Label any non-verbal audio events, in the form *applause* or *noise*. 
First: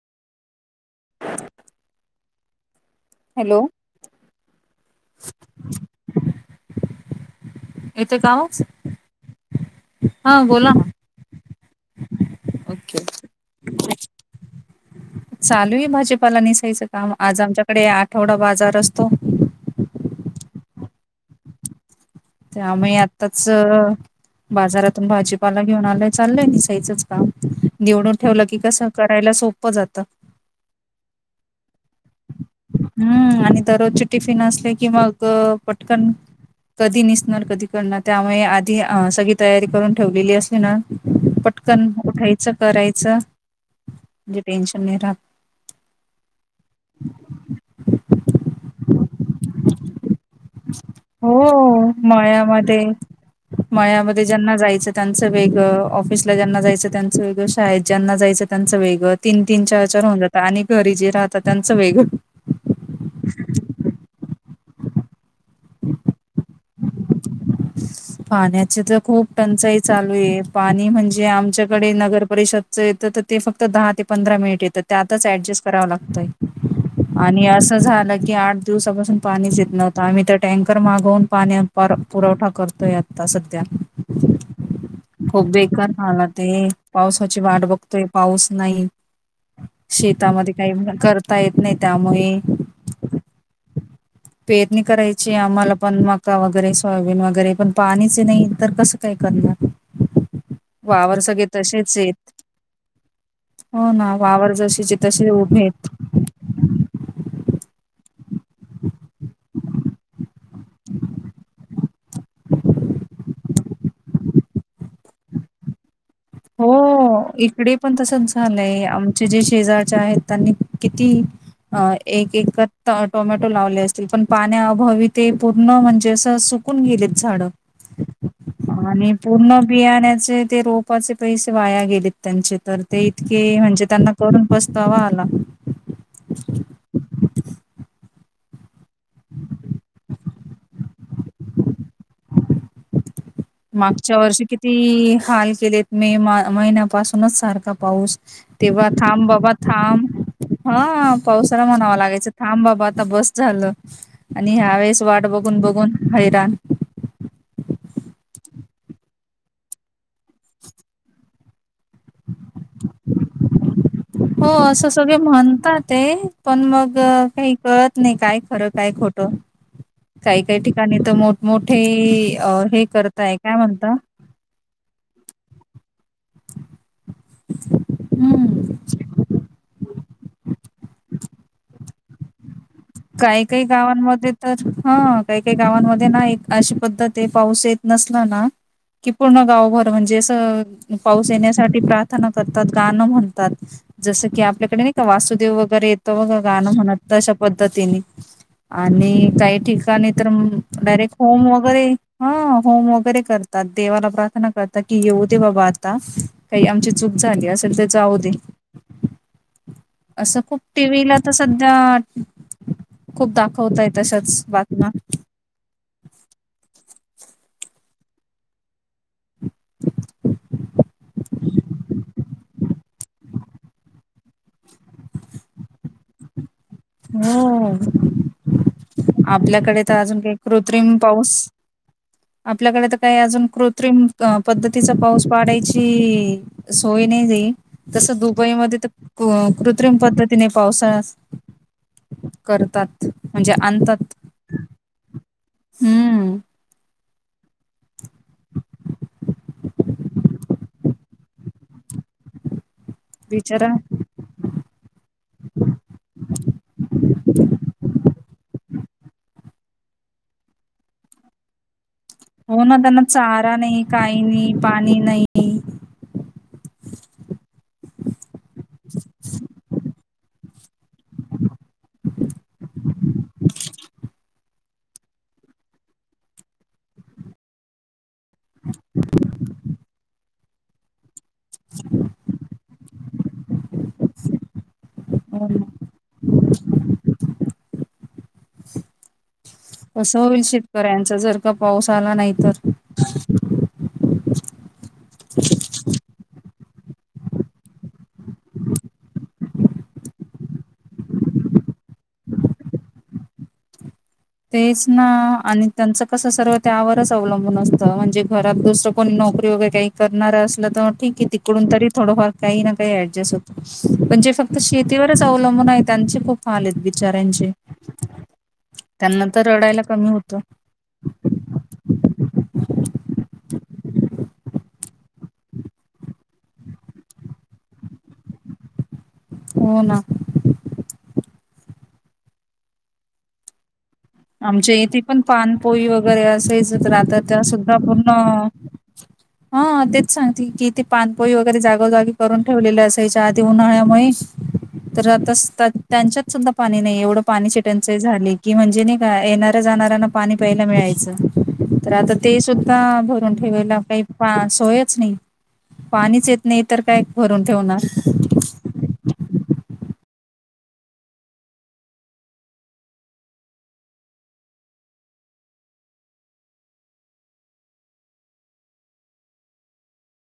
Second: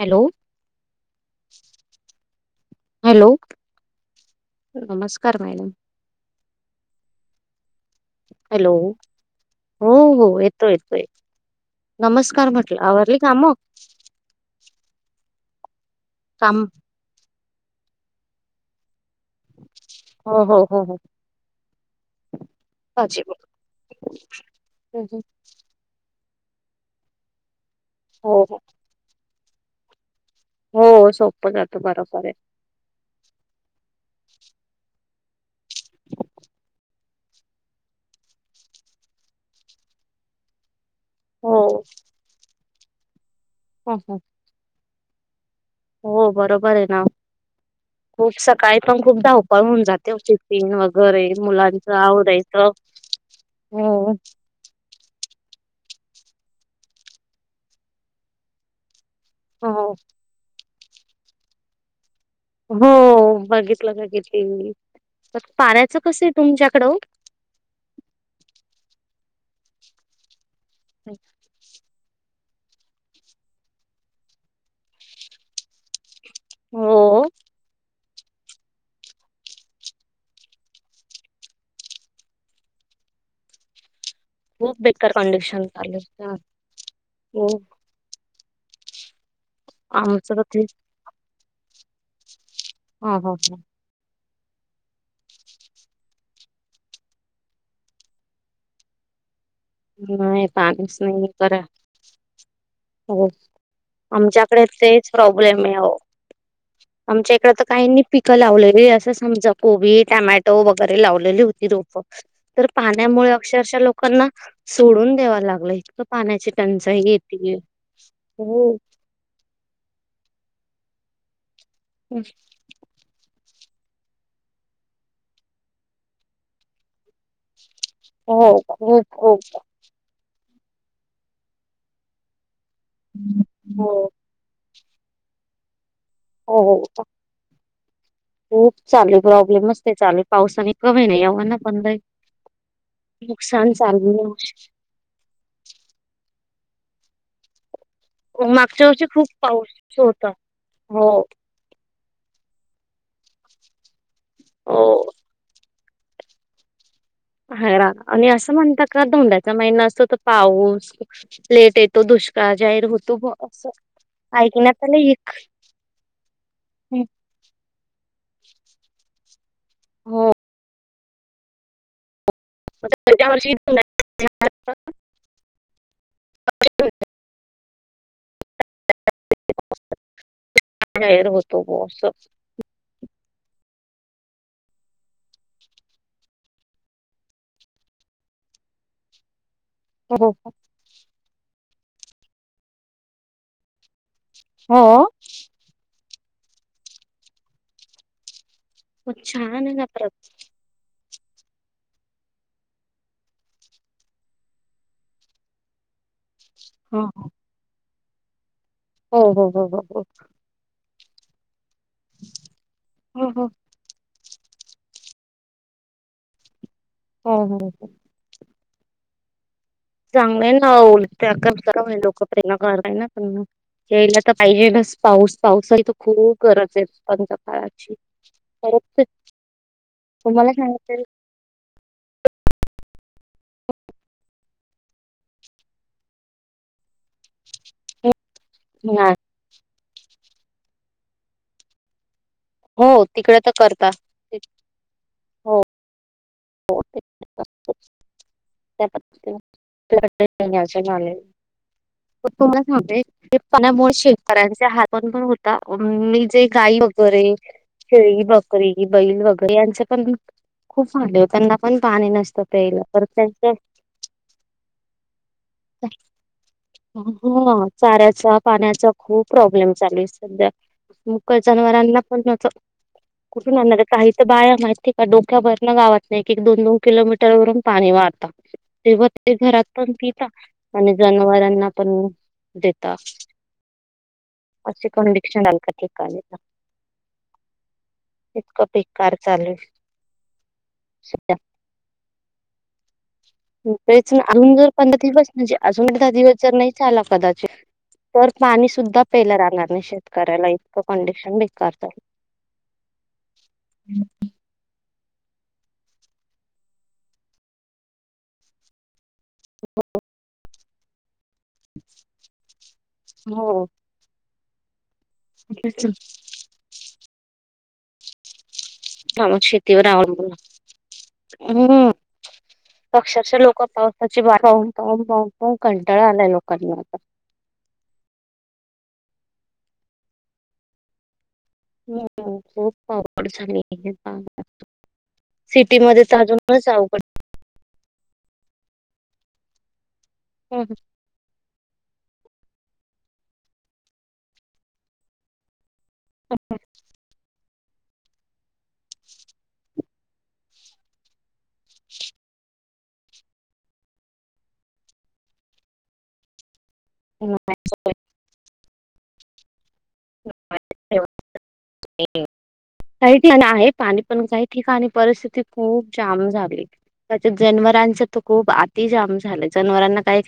Hello. Hello. नमस्कार madam. येतोय का आवाज हॅलो. हो हो हा येतोय बोला ना येतोय. नमस्कार म्हटलं. आवरली काम? चालूय भाजीपाला निसायचं काम. आज आमच्याकडे आठवडा बाजार असतो. हो हो. हो हो. त्यामुळे पाजी हो आत्ताच, बाजारातून भाजी पाला घेऊन आलेय. चालंय निसायचंच काम. निवडून ठेवलं की हो कसं, करायला सोपं जातं. हो सोप जातं. बरोबरे. हम्म आणि दररोजचे टिफिन असले की, मग पटकन कधी निसणार? कधी करणार? त्यामुळे आधी सगळी तयारी करून ठेवलेली असली ना. हो पटकन उठायचं. करायच. हो हो. मं टेन्शन नाही राहत. हो बरोबरे ना, खूप सकाळी पण खूप धावपळ होऊन जाते उचित हो मळ्यामध्ये, हो मळ्यामध्ये ज्यांना जायचं त्यांचं वेगळ. ऑफिसला ज्यांना जायचं त्यांचं वेगळं. शाळेत ज्यांना जायचं त्यांचं वेगं तीन तीन चार हो चार होऊन जातात. आणि घरी जे राहतात, त्यांचं वेगळं. हो बघितलं बघितली मी. पण पाण्यचं कसय तुमच्याकडं ओ? पाण्याची तर खूप टंचाई चालूये. पाणी म्हणजे, आमच्याकडे नगर पररिषद च येतं त. ते फक्त दहा ते पंधरा मिनिट येतं. त्यातच ऍडजस्ट करावं लागतंय. हो आणि असं झालं की आठ दिवसापासून पाणीच येत नव्हतं. आम्ही तर टँकर मागवून पाणी पुरवठा करतोय आता सध्या. खूप बेकार खूप कंडिशन बेकार चालू आहे. हालाते. पावसाची हो वाट बघतोय, पाऊस नाही. आमचं तर शेतामध्ये ते काही करता येत नाही त्यामुळे. हा हा पेरणी करायची आम्हाला पण, मका वगैरे सोयाबीन वग गैरे. पण पाणीच नाही तर कसं काय करणार? नाही पाणीच वावर नाहीये सगळे खर. तसेच आहेत हो. हो ना वावर आमच्याकडे जसेचे तेच तसे उभे प्रॉब्लेमे आहेत आहो. आमच्या इकड तर काहींनी पिकं लावलेली. असं समज कोबी, टमॅटो वगैरे लावलेली होती रोफ. तर पाण्यामुळे अक्षरशः लोकांना सोडून द्यावा लागलं. इत हो. इकडे पण तसच हो झालंय. आम ची जे शेजारच्या आहेत. त्यांनी किती अ एक एकर टोमॅटो लावले असतील. पण पाण्याअभावी ते पूर्ण म्हणजे, असं सुकून गेलेत झाडं. हो खूप आणि खूप पूर्ण बियाण्याचे ते रोप पा चे पैसे वाया गेलेत त्यांचे. तर ते इतके म्हणजे, हो त्यांना करून पसतावा आला हो *unintelligible* खूप चालू प्रॉब्लेम नुसते चालु, पावसाने कमी नाही येव ना पण बाई मागच्या वर्षी आहे. किती, हाल केलेत मे मा महिन्यापासूनच सारखा पाऊस. मागच्या तेव्हा वर्षी खूप थांब बाबा पाऊस थांब, होता हो हा पाऊस म्हणाव लागायच थांब बाबा आता बस झालं, आणि हो ह्यावेेळेस वाट बघून बघून हैराण हैराण, आणि असं म्हणतात का धोंड्याचा महिना असतो तो पाऊस लेट येत. तो दुष्काळ जाहीर होतो. अस हो असं सगळे म्हणतात ते, पण मग काही कळत नाही काय खरं काय खोट. हो काही काही ठिकाणी तर मोठमोठे अ हे करताय, काय म्हणत हम्म *inaudible* र होतो बस *inaudible* काही काही गावांमध्ये तर, हा काही काही गावांमध्ये नाही अशी पद्धत आहे पाऊस येत नसला ना, की पूर्ण गावभर म्हणजे हो हो पाऊस येण्यासाठी प्रार्थना करतात. गाणं म्हणतात. जस की हो आपल्याकडे नाही का, वासुदेव वगैरे येतो बघा गाणं म्हणत अशा पद्धतीने हो आणि छान काही आहे ना परत ठिकाणी तर डायरेक्ट होम वगैरे, हा होम वगैरे करतात देवाला प्रार्थना करतात कि येऊ दे बाबा आता. काही आमची हो चूक झाली असेल तर, जाऊ दे. हो हो हो हो हो,, असं खूप, टी व्हीला तर सध्या हो खूप हो हो दाखवतय अशाच बातम्या. हो हो हो,, चांगलंय ना लतेरा *unintelligible* लोक प्रेणा कय ना त्यांना यायला तर पाहिजे ना पाऊस, पावसाही तर खूप गरज आहे. आताच्या हो, काळाची परत ते आपल्याकडे तर अजून काही तुम्हाला कृत्रिम सांगितलेल पाऊस आपल्याकडे तर काही अजून कृत्रिम पद्धतीचा पाऊस पाडायची सोय नाही ती, तसं दुबईमध्ये तर क कृत्रिम पद्धतीने पावसाळा हो करतात तिकड तर म्हणजे करता, आणतात हो हम्म हो *unintelligible* त्या पद् *unintelligible* हो तो सांबे *unintelligible* ते बिचारा पणामुळे शेतकऱ्यांचे हातण *unintelligible* पण होता मी जे गाई वगैरे शेळी, बकरी, बैल वगैरे यांचे पण खूप हाल होतात. त्यांना पण पाणी नसते. हो ना त्यांना चारा नाही, काही नाही पाणी नाही का *inaudible* ह चाऱ्याचा, पाण्याचा, खूप प्रॉब्लेम चालेू सध्या. मुक्या जनावरांना पण अस कुठून आणणार, काही तर बाया माहिती का डोक्या वर ना गावात नाही एक दोन दोन किलोमीटर वरून पाणी वाहता. तेव्हा ते घरात पण पिता आणि जनावरांना पण देता. अस कोण हो रिक्शन अ *unintelligible* ल ना. का ठीका ना इतकं बेकार चालू आहे कसं होईल शेतकऱ्यांच सध्या. जर का पाऊस आला नाही तर? तेच ना, अजून जर पंधरा दिवस म्हणजे अजून दहा दिवस जर नाही चाला कदाचित तरं पाणी सुद्धां पेलं राहणांर नाहीं शेतकऱ्यांला इतकं कंडिशन बेकांर तरं हम्मं तेचं नां आणि त्यांचं कसं सर्व त्यावरचं अवलंबून असतं म्हणजे घरांत दुसरं कोणी नोकरी नोकरी वगैरें कांहीं करणारं असलं तरं ठीक तिकडूंन तरी थोडंफार कांहीं नां कांहीं ऍडजस्ट हो होतं पणं जे फक्तं शेतीवरचं अवलंबून आहे त्यांचे खूंप हांल आहेतं बिचऱ्यांचे कामं शेतीवरं आवं लबूंन होत हम्मं अक्षरशः लोकं पावसांची वाटं पाहून पाहून पाहून कंटाळा आलांय लोकांना आंता हो नां हो नांव रोजचं पाऊस पडे नाहीं की आंता आमच्या इथे पणं पांनपोई वगैरें अजूनच असायंच असं आंता तरं ते असं आंता पूर्ण हां तेचं सांगते की ते अवघड पाणं पोई वगैरें जागोजांगी करूंन ठेवलेले असांयच्या आंधी उन्हाळ्यांमुळे तरं आताचं त्यांच्यांत सुद्धां पाणी नाहीं एवढं पाणी ट्यांचे झाले की म्हणजे नाहीं कां येणाऱ्यां जाणाऱ्यांना पाणी प्यांयला मिळायचं तरं आंता ते सुद्धां भरूंन ठेवांयला कांहीं सोयचं नाहीं पाणीच येतं येतं नाहीं तरं कायं भरूंन ठेवणारं *unintelligible* *unintelligible* कांहीं ठिकांणी आहे पाणी पणं कांहीं ठिकांणी परिस्थिती खूपचं जांम झाली त्यांच्यांत जनवरांच तरं खूंप अंति जांम झालं जनवरांना कांहीं कायं